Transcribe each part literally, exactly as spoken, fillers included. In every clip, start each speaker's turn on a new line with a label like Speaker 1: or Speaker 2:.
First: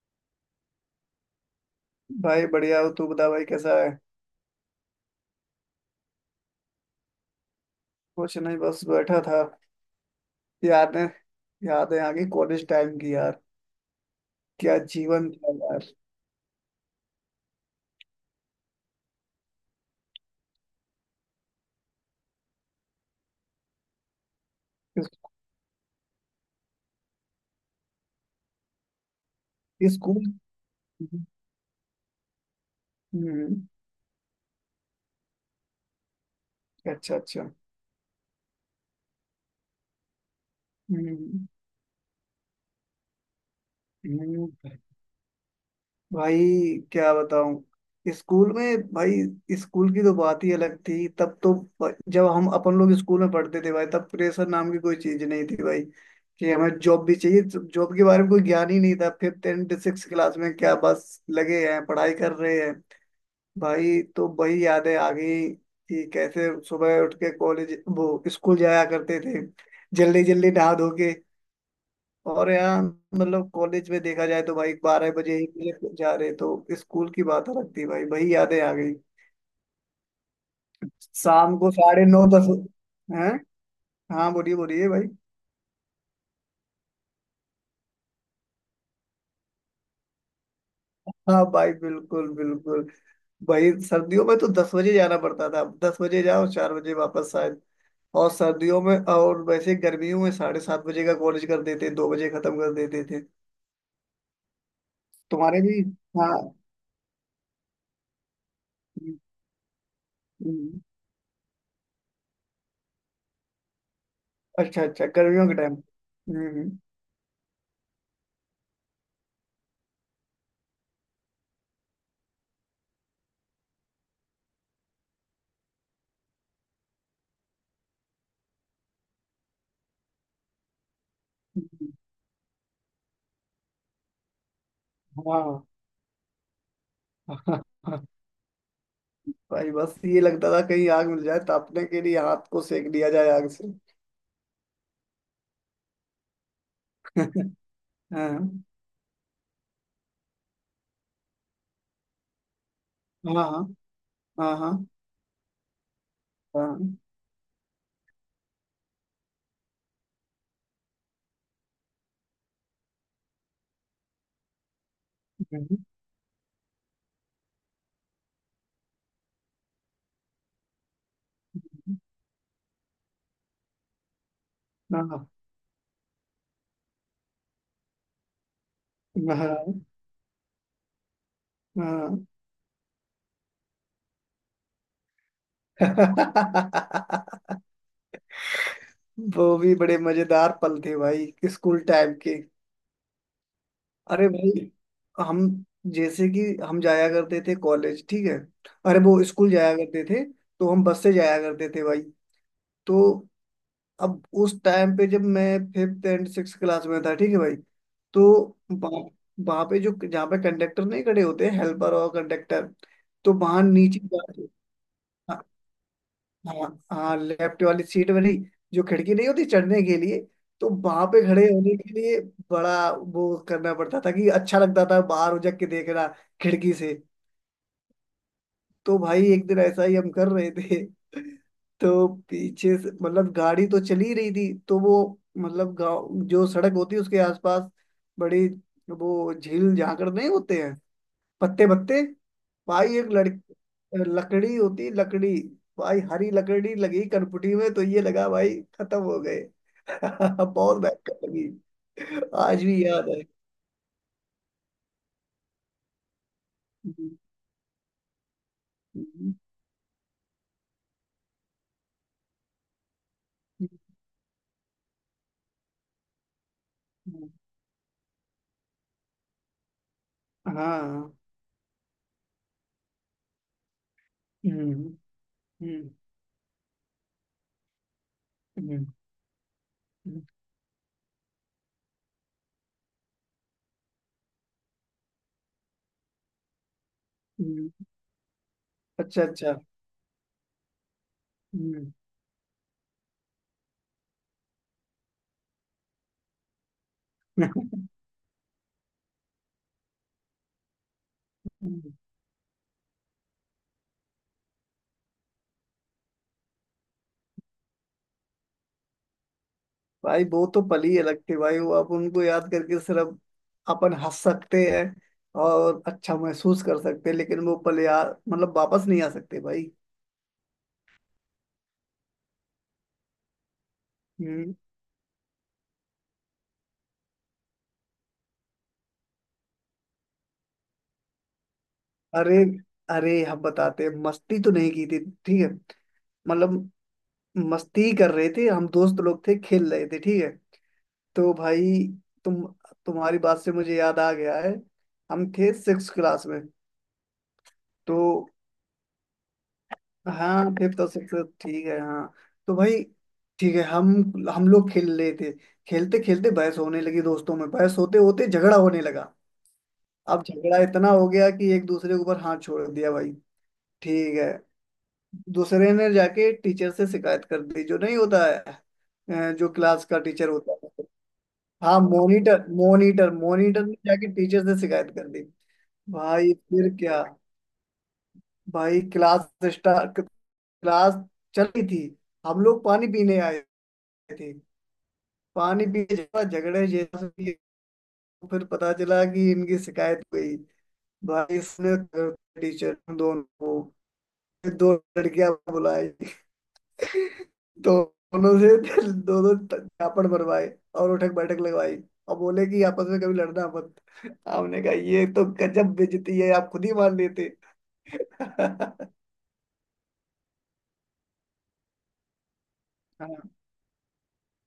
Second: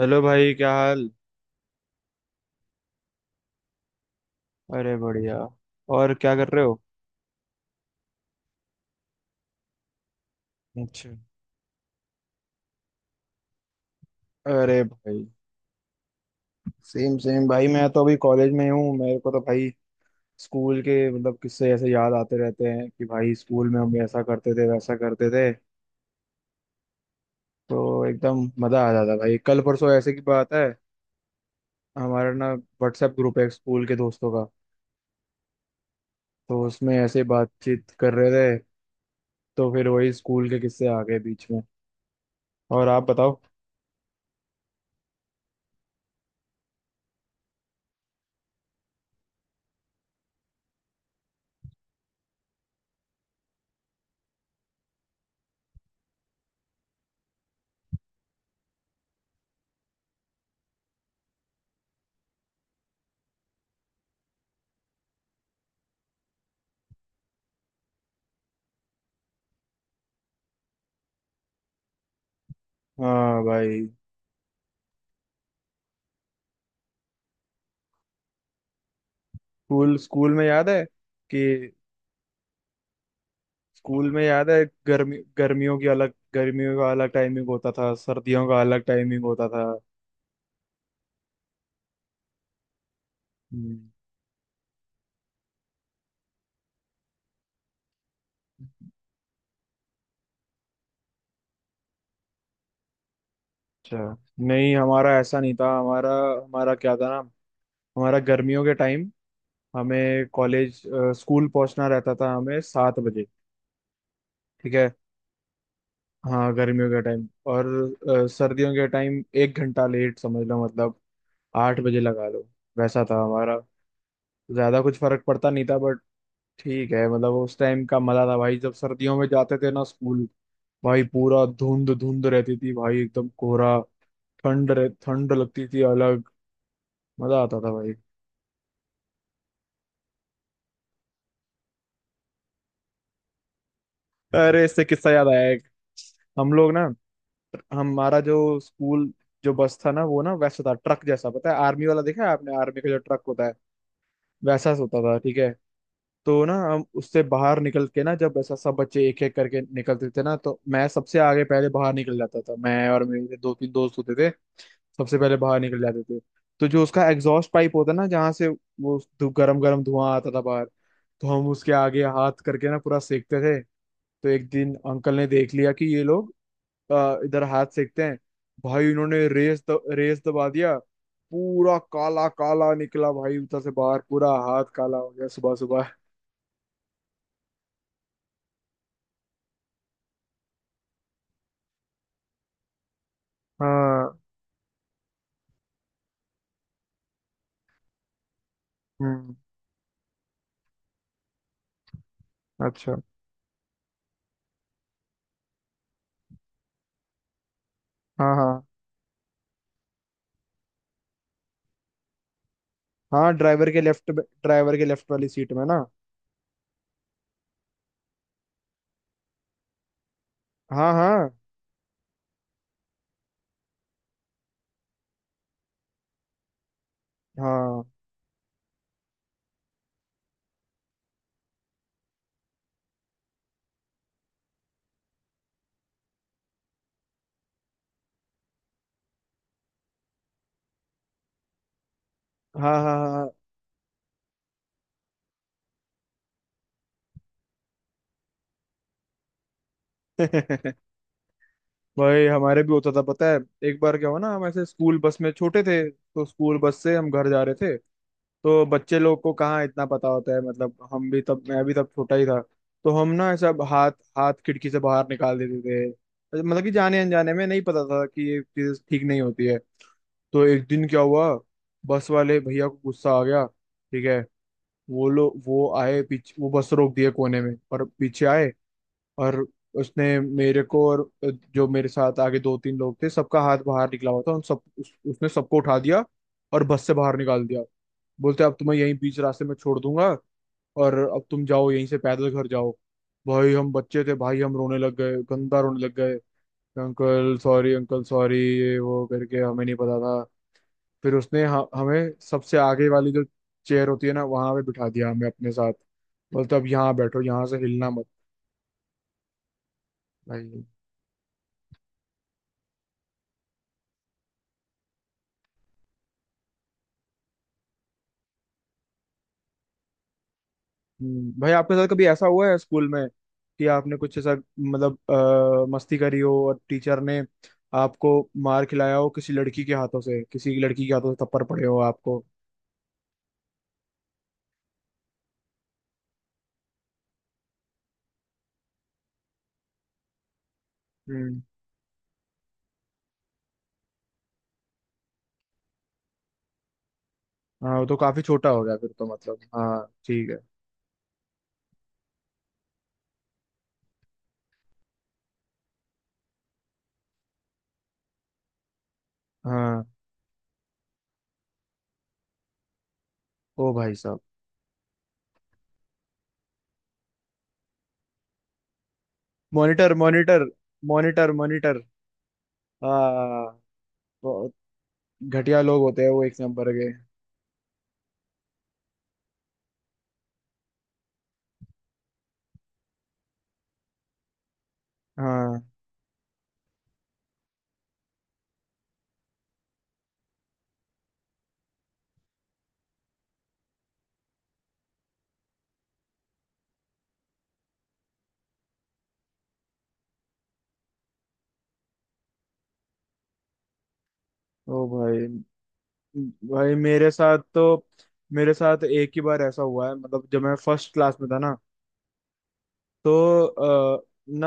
Speaker 1: Hello भाई, क्या हाल।
Speaker 2: भाई बढ़िया हो। तू बता भाई, कैसा है?
Speaker 1: अरे बढ़िया। और क्या कर रहे हो?
Speaker 2: कुछ नहीं, बस बैठा था। यादें
Speaker 1: अच्छा।
Speaker 2: यादें आ गई कॉलेज टाइम की यार। क्या
Speaker 1: अरे भाई,
Speaker 2: जीवन था यार।
Speaker 1: सेम सेम भाई, मैं तो अभी कॉलेज में ही हूँ। मेरे को तो भाई स्कूल के मतलब किस्से ऐसे याद आते रहते हैं कि भाई स्कूल में हम ऐसा करते थे, वैसा
Speaker 2: इस-
Speaker 1: करते थे, तो एकदम मजा आ जाता। भाई कल परसों ऐसे की
Speaker 2: स्कूल।
Speaker 1: बात है।
Speaker 2: हम्म।
Speaker 1: हमारा ना व्हाट्सएप ग्रुप है
Speaker 2: हम्म।
Speaker 1: स्कूल के दोस्तों का, तो उसमें
Speaker 2: अच्छा,
Speaker 1: ऐसे
Speaker 2: अच्छा।
Speaker 1: बातचीत कर रहे थे, तो फिर वही स्कूल के किस्से आ गए बीच
Speaker 2: हम्म।
Speaker 1: में। और आप बताओ।
Speaker 2: हम्म। भाई, क्या बताऊं। स्कूल में भाई, स्कूल की तो बात ही अलग थी तब तो। ब- जब हम अपन लोग स्कूल में पढ़ते थे भाई, तब प्रेशर नाम की कोई चीज नहीं थी भाई। कि हमें जॉब भी चाहिए, जॉब के बारे में कोई ज्ञान ही नहीं था। फिफ्थ एंड सिक्स क्लास में क्या, बस लगे हैं पढ़ाई कर रहे हैं। भाई तो वही यादें आ गई, कि कैसे सुबह उठ के कॉलेज वो स्कूल जाया करते थे, जल्दी जल्दी नहा धो के। और यहाँ
Speaker 1: हाँ
Speaker 2: मतलब
Speaker 1: भाई।
Speaker 2: कॉलेज में देखा जाए तो भाई बारह बजे एक बजे जा रहे, तो स्कूल की बात अलग थी भाई, वही यादें आ गई।
Speaker 1: स्कूल स्कूल में याद है कि
Speaker 2: शाम को साढ़े नौ दस हैं।
Speaker 1: स्कूल में
Speaker 2: हाँ
Speaker 1: याद
Speaker 2: बोलिए
Speaker 1: है
Speaker 2: बोलिए भाई।
Speaker 1: गर्मी गर्मियों की अलग, गर्मियों का अलग टाइमिंग होता था, सर्दियों का अलग टाइमिंग होता था।
Speaker 2: हाँ भाई, बिल्कुल बिल्कुल। भाई
Speaker 1: हम्म,
Speaker 2: सर्दियों में तो दस बजे जाना पड़ता था। दस बजे जाओ, चार बजे वापस शायद। और सर्दियों में, और वैसे गर्मियों में साढ़े सात बजे का कॉलेज कर देते, दो बजे खत्म कर देते थे।
Speaker 1: अच्छा। नहीं, हमारा ऐसा नहीं
Speaker 2: तुम्हारे
Speaker 1: था।
Speaker 2: भी?
Speaker 1: हमारा
Speaker 2: हाँ।
Speaker 1: हमारा क्या था ना, हमारा गर्मियों के टाइम
Speaker 2: हम्म।
Speaker 1: हमें
Speaker 2: हम्म।
Speaker 1: कॉलेज अ, स्कूल पहुंचना रहता था हमें सात बजे। ठीक
Speaker 2: अच्छा
Speaker 1: है।
Speaker 2: अच्छा, गर्मियों के टाइम।
Speaker 1: हाँ
Speaker 2: हम्म।
Speaker 1: गर्मियों के टाइम। और अ, सर्दियों के टाइम एक घंटा लेट समझ लो, मतलब आठ बजे लगा लो। वैसा था हमारा। ज्यादा कुछ फर्क पड़ता नहीं था, बट ठीक है। मतलब उस टाइम का मजा था भाई, जब सर्दियों में जाते थे ना स्कूल। भाई पूरा धुंध
Speaker 2: हम्म।
Speaker 1: धुंध रहती थी भाई, एकदम कोहरा। ठंड रह, ठंड
Speaker 2: हम्म।
Speaker 1: लगती थी अलग। मजा आता था भाई।
Speaker 2: हाँ भाई बस ये लगता था कहीं आग मिल जाए तापने के लिए, हाथ को सेक दिया जाए आग से।
Speaker 1: अरे इससे किस्सा याद आया एक। हम लोग ना, हमारा जो
Speaker 2: हाँ।
Speaker 1: स्कूल, जो बस था ना, वो ना वैसा था ट्रक जैसा, पता है आर्मी वाला, देखा है आपने आर्मी का जो ट्रक
Speaker 2: हाँ।
Speaker 1: होता है,
Speaker 2: हाँ।
Speaker 1: वैसा
Speaker 2: हाँ।
Speaker 1: होता था। ठीक है। तो ना हम
Speaker 2: हाँ।
Speaker 1: उससे बाहर निकल के ना, जब ऐसा सब बच्चे एक एक करके निकलते थे ना, तो मैं सबसे आगे पहले बाहर निकल जाता था, मैं और मेरे दो तीन दोस्त होते थे, सबसे पहले बाहर निकल जाते थे। तो जो उसका एग्जॉस्ट पाइप होता ना, जहाँ से वो धु- गरम गरम धुआं आता था बाहर, तो हम उसके आगे हाथ करके ना पूरा सेकते थे। तो एक दिन अंकल ने
Speaker 2: हाँ।
Speaker 1: देख लिया कि ये लोग अ, इधर हाथ सेकते हैं। भाई उन्होंने रेस द,
Speaker 2: हाँ।
Speaker 1: रेस दबा दिया। पूरा
Speaker 2: हाँ।
Speaker 1: काला काला निकला भाई उधर से बाहर, पूरा हाथ काला हो गया सुबह सुबह।
Speaker 2: वो भी बड़े मजेदार पल थे भाई स्कूल टाइम के।
Speaker 1: हाँ।
Speaker 2: अरे भाई। हम जैसे कि हम जाया करते थे कॉलेज, ठीक है? अरे वो
Speaker 1: हम्म।
Speaker 2: स्कूल जाया करते थे। तो हम बस से जाया करते थे भाई।
Speaker 1: अच्छा।
Speaker 2: तो अब उस टाइम पे जब मैं फिफ्थ एंड सिक्स क्लास में था, ठीक है भाई? तो
Speaker 1: हाँ हाँ
Speaker 2: वहाँ हम्म, वहाँ पे जो जहाँ पे कंडक्टर नहीं खड़े होते, हेल्पर और कंडक्टर।
Speaker 1: हाँ।
Speaker 2: तो वहाँ
Speaker 1: ड्राइवर के
Speaker 2: नीचे
Speaker 1: लेफ्ट
Speaker 2: जा-
Speaker 1: ड्राइवर के लेफ्ट वाली
Speaker 2: हाँ।
Speaker 1: सीट में ना।
Speaker 2: हाँ। हाँ, लेफ्ट वाली सीट वाली, जो खिड़की नहीं होती चढ़ने के लिए। तो
Speaker 1: हाँ
Speaker 2: वहां पे
Speaker 1: हाँ
Speaker 2: खड़े होने के लिए बड़ा वो करना पड़ता था, कि अच्छा लगता था बाहर उजक के देखना खिड़की से।
Speaker 1: हाँ।
Speaker 2: तो भाई एक दिन ऐसा ही हम कर रहे थे तो पीछे से मतलब गाड़ी तो चली ही रही थी, तो वो मतलब गाँव जो सड़क होती है उसके आसपास बड़ी, वो झील झांकड़ नहीं होते हैं, पत्ते पत्ते।
Speaker 1: हाँ हाँ
Speaker 2: भाई एक लड़
Speaker 1: हाँ।
Speaker 2: लकड़ी होती, लकड़ी। भाई हरी लकड़ी लगी कनपटी में, तो ये लगा भाई खत्म हो गए बहुत भयंकर लगी।
Speaker 1: भाई हमारे
Speaker 2: आज
Speaker 1: भी
Speaker 2: भी
Speaker 1: होता था
Speaker 2: याद है
Speaker 1: पता है। एक बार क्या हुआ ना, हम ऐसे स्कूल बस में छोटे थे, तो स्कूल बस से हम
Speaker 2: हम्म।
Speaker 1: घर जा रहे थे। तो बच्चे लोग को
Speaker 2: हम्म।
Speaker 1: कहाँ इतना पता होता है, मतलब हम भी तब, मैं भी तब छोटा ही था। तो हम ना ऐसा हाथ हाथ खिड़की से बाहर निकाल देते थे, मतलब कि जाने
Speaker 2: हम्म।
Speaker 1: अनजाने में, नहीं पता था कि ये चीज ठीक नहीं होती है। तो एक दिन क्या
Speaker 2: हाँ।
Speaker 1: हुआ, बस वाले भैया को गुस्सा आ गया। ठीक है,
Speaker 2: हम्म।
Speaker 1: वो लोग वो
Speaker 2: हम्म।
Speaker 1: आए पीछे, वो बस रोक दिए कोने में और पीछे आए। और उसने
Speaker 2: हम्म।
Speaker 1: मेरे को और जो मेरे साथ आगे दो तीन लोग थे, सबका हाथ बाहर निकला हुआ था, उन सब उस, उसने सबको उठा दिया और बस से बाहर निकाल दिया।
Speaker 2: हम्म।
Speaker 1: बोलते अब तुम्हें यहीं बीच
Speaker 2: अच्छा
Speaker 1: रास्ते
Speaker 2: अच्छा।
Speaker 1: में छोड़ दूंगा, और अब तुम जाओ यहीं
Speaker 2: हम्म।
Speaker 1: से पैदल घर जाओ। भाई हम बच्चे थे भाई, हम रोने लग गए, गंदा रोने लग गए। अंकल सॉरी, अंकल सॉरी, ये वो करके, हमें नहीं पता था। फिर उसने ह-
Speaker 2: हम्म।
Speaker 1: हमें सबसे आगे वाली जो चेयर होती है ना, वहां पे बिठा दिया हमें अपने साथ। बोलते अब यहाँ बैठो, यहाँ से हिलना मत।
Speaker 2: भाई वो तो
Speaker 1: भाई।
Speaker 2: पल ही अलग थे भाई। वो आप उनको याद करके सिर्फ अपन हंस सकते हैं और अच्छा महसूस कर सकते हैं, लेकिन वो पल यार मतलब वापस नहीं आ सकते भाई।
Speaker 1: हम्म, भाई आपके साथ कभी ऐसा हुआ है स्कूल में, कि आपने कुछ ऐसा
Speaker 2: हम्म।
Speaker 1: मतलब अ, मस्ती करी हो और टीचर ने आपको मार खिलाया हो किसी लड़की के हाथों से, किसी लड़की के हाथों से थप्पड़ पड़े हो आपको।
Speaker 2: अरे, अरे हम बताते हैं। मस्ती तो नहीं की थी, ठीक है? मतलब मस्ती कर रहे थे, हम दोस्त लोग थे, खेल रहे थे, ठीक है। तो
Speaker 1: हम्म।
Speaker 2: भाई, तुम तुम्हारी बात से मुझे याद आ गया है। हम थे सिक्स क्लास में।
Speaker 1: हाँ वो तो
Speaker 2: तो
Speaker 1: काफी छोटा हो गया फिर तो, मतलब हाँ ठीक है।
Speaker 2: हाँ, फिफ्थ और सिक्स। ठीक है हाँ। तो भाई ठीक है। हम हम लोग खेल रहे थे। खेलते खेलते बहस होने लगी दोस्तों में। बहस होते होते झगड़ा होने लगा।
Speaker 1: हाँ।
Speaker 2: अब झगड़ा इतना हो गया कि एक दूसरे के ऊपर हाथ छोड़ दिया भाई।
Speaker 1: ओ भाई
Speaker 2: ठीक
Speaker 1: साहब।
Speaker 2: है। दूसरे ने जाके टीचर से शिकायत कर दी, जो नहीं होता है, अ, जो क्लास
Speaker 1: मॉनिटर
Speaker 2: का टीचर
Speaker 1: मॉनिटर।
Speaker 2: होता है।
Speaker 1: मॉनिटर
Speaker 2: हाँ,
Speaker 1: मॉनिटर।
Speaker 2: Monitor monitor.
Speaker 1: हाँ,
Speaker 2: मॉनिटर ने जाके टीचर से शिकायत कर दी।
Speaker 1: घटिया लोग होते हैं वो
Speaker 2: भाई
Speaker 1: एक नंबर
Speaker 2: फिर
Speaker 1: के।
Speaker 2: क्या। भाई क्लास स्टार्ट, क्लास चल रही थी। हम लोग पानी पीने आए थे। पानी
Speaker 1: हाँ।
Speaker 2: पीने के बाद झगड़े जैसा भी, फिर पता चला कि इनकी शिकायत हुई भाई इसने। टीचर दोनों को, फिर दो लड़कियां बुलाई दोनों से दोनों झापड़ भरवाए और उठक बैठक लगवाई। और बोले कि आपस में कभी लड़ना मत। हमने कहा
Speaker 1: ओ
Speaker 2: ये तो
Speaker 1: भाई।
Speaker 2: गजब बेइज्जती है, आप खुद ही
Speaker 1: भाई
Speaker 2: मान
Speaker 1: मेरे
Speaker 2: लेते।
Speaker 1: साथ तो, मेरे
Speaker 2: हाँ।
Speaker 1: साथ एक ही बार ऐसा हुआ है, मतलब जब मैं फर्स्ट क्लास में था ना, तो अ, ना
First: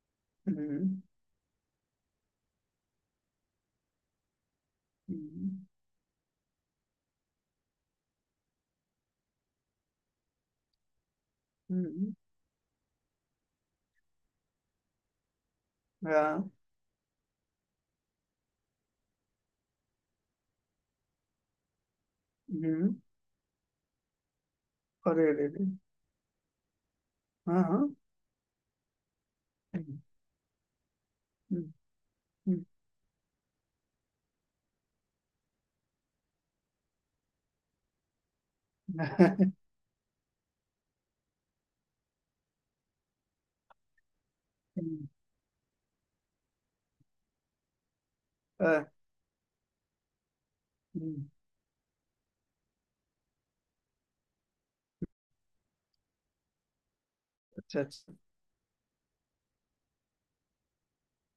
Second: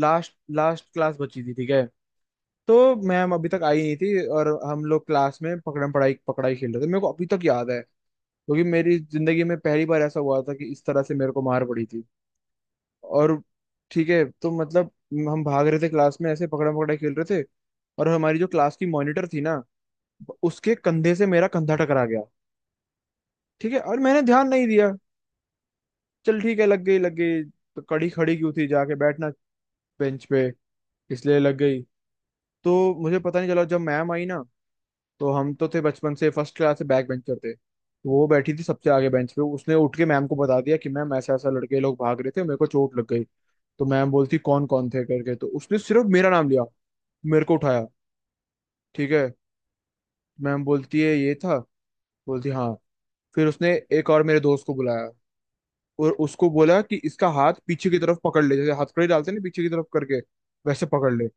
Speaker 1: लास्ट लास्ट
Speaker 2: हम्म।
Speaker 1: क्लास बची थी। ठीक है, तो मैम अभी तक आई नहीं थी और हम लोग क्लास
Speaker 2: हम्म।
Speaker 1: में पकड़म पढ़ाई पकड़ाई खेल रहे थे। मेरे को अभी तक याद है, क्योंकि मेरी जिंदगी में पहली बार ऐसा हुआ था कि इस तरह से मेरे को मार पड़ी थी।
Speaker 2: हम्म।
Speaker 1: और ठीक है तो, मतलब हम भाग रहे थे क्लास में ऐसे
Speaker 2: हाँ।
Speaker 1: पकड़म पकड़ाई खेल रहे थे, और हमारी जो क्लास की मॉनिटर थी ना, उसके कंधे से मेरा कंधा टकरा गया।
Speaker 2: हम्म।
Speaker 1: ठीक है, और मैंने ध्यान नहीं दिया,
Speaker 2: अरे रे रे।
Speaker 1: चल ठीक है लग गई, लग गई
Speaker 2: हाँ
Speaker 1: तो
Speaker 2: हाँ।
Speaker 1: कड़ी खड़ी क्यों थी, जाके बैठना
Speaker 2: हम्म।
Speaker 1: बेंच पे, इसलिए लग
Speaker 2: हम्म।
Speaker 1: गई। तो मुझे पता नहीं चला, जब मैम आई ना, तो हम तो थे बचपन से फर्स्ट क्लास से बैक बेंचर, थे तो वो बैठी थी सबसे आगे बेंच पे,
Speaker 2: हम्म।
Speaker 1: उसने उठ के मैम को बता दिया कि मैम ऐसा ऐसा लड़के लोग भाग रहे थे मेरे को चोट लग गई। तो मैम बोलती कौन कौन थे
Speaker 2: हम्म।
Speaker 1: करके, तो उसने सिर्फ मेरा नाम लिया, मेरे को उठाया।
Speaker 2: अ,
Speaker 1: ठीक है, मैम बोलती है
Speaker 2: हम्म।
Speaker 1: ये था, बोलती हाँ। फिर उसने एक और मेरे दोस्त को बुलाया, और उसको बोला कि इसका हाथ
Speaker 2: अच्छा,
Speaker 1: पीछे की
Speaker 2: अच्छा।
Speaker 1: तरफ पकड़ ले, जैसे हथकड़ी डालते हैं ना पीछे की तरफ करके, वैसे पकड़ ले।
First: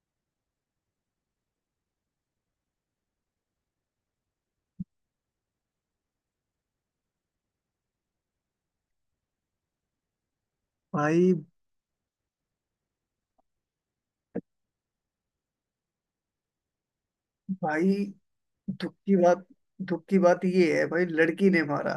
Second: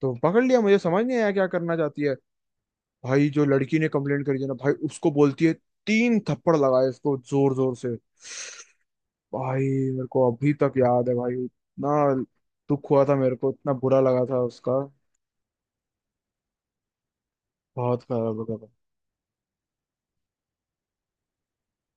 Speaker 1: तो पकड़ लिया, मुझे समझ नहीं आया क्या करना चाहती है। भाई जो लड़की ने कंप्लेंट करी थी ना भाई, उसको बोलती है तीन थप्पड़ लगाए इसको जोर जोर से। भाई मेरे को अभी तक याद है
Speaker 2: भाई।
Speaker 1: भाई, इतना दुख हुआ था मेरे को, इतना बुरा लगा था उसका,
Speaker 2: भाई
Speaker 1: बहुत खराब लगा था।
Speaker 2: दुख की बात, दुख की बात ये है भाई, लड़की ने मारा।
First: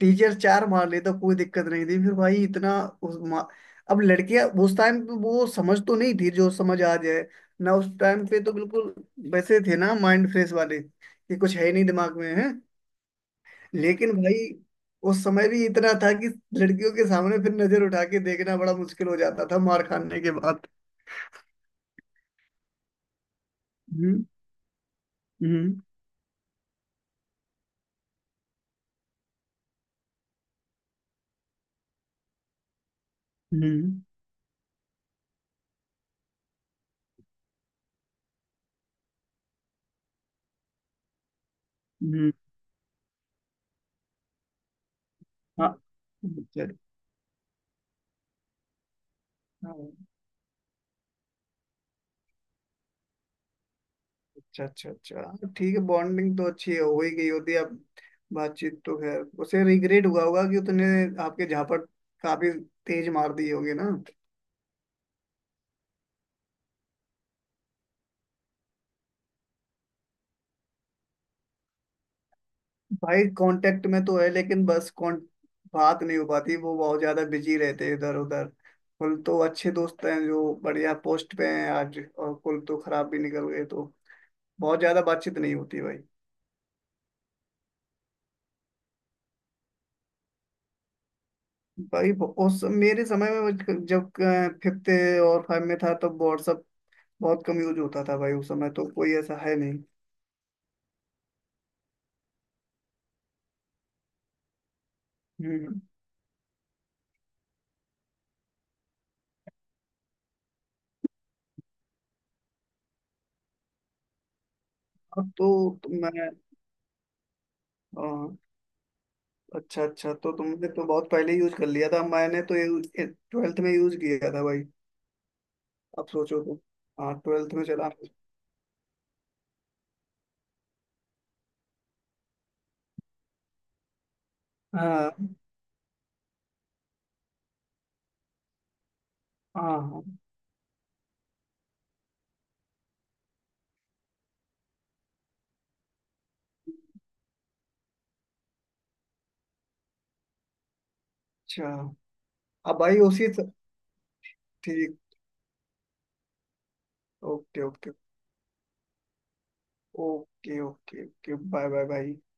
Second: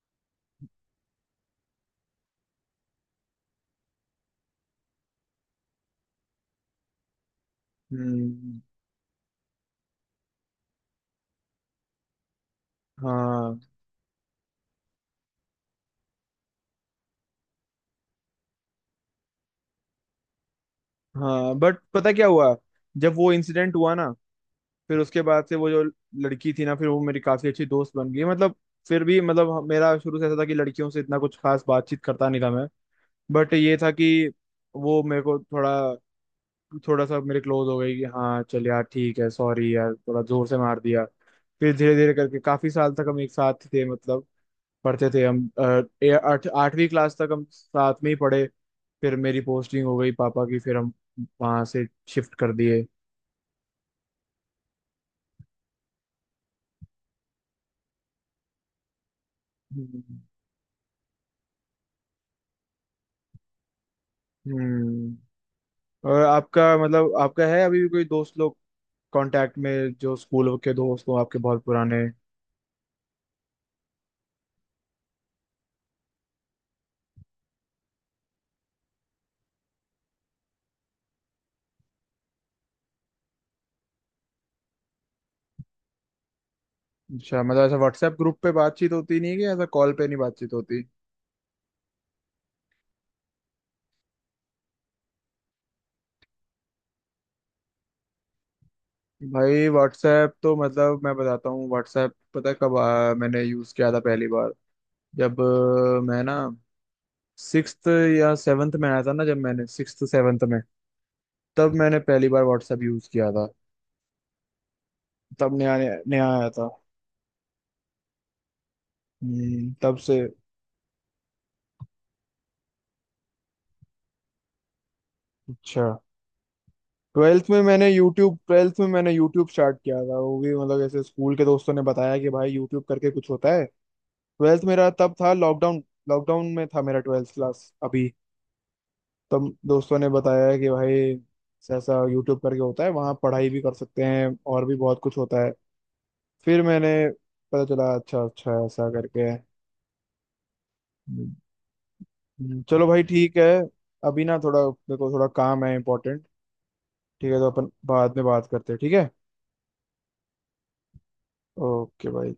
Speaker 2: टीचर चार मार ले तो कोई दिक्कत नहीं थी, फिर भाई इतना। उस मा... अब लड़कियां, उस टाइम पे वो समझ तो नहीं थी जो समझ आ जाए, ना उस टाइम पे तो
Speaker 1: हम्म।
Speaker 2: बिल्कुल वैसे थे ना, माइंड फ्रेश वाले कि कुछ है ही नहीं दिमाग में है।
Speaker 1: हाँ
Speaker 2: लेकिन भाई उस समय भी इतना था कि लड़कियों के सामने फिर नजर उठा के देखना बड़ा मुश्किल हो जाता था मार खाने के बाद।
Speaker 1: हाँ, बट पता क्या हुआ, जब वो इंसिडेंट हुआ ना,
Speaker 2: हम्म।
Speaker 1: फिर उसके बाद से वो
Speaker 2: हम्म।
Speaker 1: जो लड़की थी ना, फिर वो मेरी काफी अच्छी दोस्त बन गई। मतलब फिर भी मतलब हम- मेरा शुरू से ऐसा था कि लड़कियों से इतना कुछ खास बातचीत करता नहीं था मैं, बट ये था
Speaker 2: हम्म।
Speaker 1: कि वो मेरे को थोड़ा, थोड़ा सा मेरे क्लोज हो गई कि हाँ चल यार ठीक है, सॉरी यार थोड़ा जोर से मार दिया। फिर धीरे धीरे
Speaker 2: हम्म।
Speaker 1: करके काफी साल तक हम एक साथ थे। मतलब पढ़ते थे हम,
Speaker 2: हाँ।
Speaker 1: अ, ए- आठ
Speaker 2: अच्छा।
Speaker 1: आठवीं क्लास तक हम साथ में ही पढ़े। फिर मेरी
Speaker 2: हाँ,
Speaker 1: पोस्टिंग हो गई पापा की, फिर हम वहां से शिफ्ट कर दिए।
Speaker 2: अच्छा अच्छा अच्छा हाँ, ठीक है, बॉन्डिंग तो अच्छी है, हो ही गई होती है अब। बातचीत तो खैर, उसे रिग्रेट
Speaker 1: हम्म।
Speaker 2: हुआ होगा कि उसने आपके झापट काफी तेज मार दी होगी ना।
Speaker 1: हम्म। और आपका मतलब आपका है अभी भी कोई दोस्त लोग कांटेक्ट में, जो स्कूल के दोस्त हो आपके बहुत पुराने?
Speaker 2: भाई कांटेक्ट में तो है, लेकिन बस कॉन बात नहीं हो पाती, वो बहुत ज्यादा बिजी रहते हैं इधर उधर। कुल तो अच्छे दोस्त हैं जो बढ़िया पोस्ट पे हैं आज, और कुल तो खराब भी निकल गए तो बहुत ज्यादा बातचीत नहीं होती भाई।
Speaker 1: अच्छा मतलब ऐसा व्हाट्सएप ग्रुप पे बातचीत होती नहीं है, कि ऐसा कॉल पे नहीं बातचीत होती?
Speaker 2: भाई ब- उस मेरे समय में मुझ- जब अ, फिफ्थ और फाइव में था, तब व्हाट्सअप बहुत कम यूज होता था भाई। उस समय तो कोई ऐसा है
Speaker 1: भाई
Speaker 2: नहीं।
Speaker 1: व्हाट्सएप तो मतलब मैं बताता हूँ, व्हाट्सएप पता है कब आ, मैंने यूज़ किया था पहली बार, जब
Speaker 2: हम्म।
Speaker 1: अ, मैं ना सिक्स्थ या सेवन्थ में आया था ना, जब मैंने सिक्स्थ सेवन्थ में, तब मैंने पहली बार व्हाट्सएप यूज़ किया था।
Speaker 2: अब
Speaker 1: तब नया
Speaker 2: तो, तो
Speaker 1: नया
Speaker 2: मैं
Speaker 1: आया था।
Speaker 2: अ,
Speaker 1: हम्म,
Speaker 2: अच्छा
Speaker 1: तब
Speaker 2: अच्छा,
Speaker 1: से।
Speaker 2: तो तुमने तो बहुत पहले यूज कर लिया था, मैंने तो ट्वेल्थ में यूज किया था भाई।
Speaker 1: अच्छा।
Speaker 2: अब सोचो तो। हाँ,
Speaker 1: ट्वेल्थ
Speaker 2: ट्वेल्थ
Speaker 1: में
Speaker 2: में
Speaker 1: मैंने
Speaker 2: चला।
Speaker 1: यूट्यूब ट्वेल्थ में मैंने यूट्यूब स्टार्ट किया था, वो भी मतलब ऐसे स्कूल के दोस्तों ने बताया कि भाई यूट्यूब करके कुछ होता है। ट्वेल्थ मेरा तब
Speaker 2: हाँ
Speaker 1: था लॉकडाउन, लॉकडाउन में था मेरा ट्वेल्थ क्लास अभी। तब
Speaker 2: हाँ
Speaker 1: दोस्तों
Speaker 2: हाँ,
Speaker 1: ने बताया कि भाई ऐसा ऐसा यूट्यूब करके होता है, वहाँ पढ़ाई भी कर सकते हैं और भी बहुत कुछ होता है। फिर मैंने पता चला, अच्छा अच्छा ऐसा करके है। हम्म,
Speaker 2: अच्छा। अब
Speaker 1: चलो
Speaker 2: भाई
Speaker 1: भाई
Speaker 2: उसी
Speaker 1: ठीक है, अभी ना थोड़ा मेरे
Speaker 2: ठीक
Speaker 1: को थोड़ा काम है इंपॉर्टेंट। ठीक है, तो
Speaker 2: ओके
Speaker 1: अपन
Speaker 2: ओके।
Speaker 1: बाद में बात करते हैं, ठीक है।
Speaker 2: Okay okay okay bye bye
Speaker 1: okay
Speaker 2: भाई।
Speaker 1: भाई।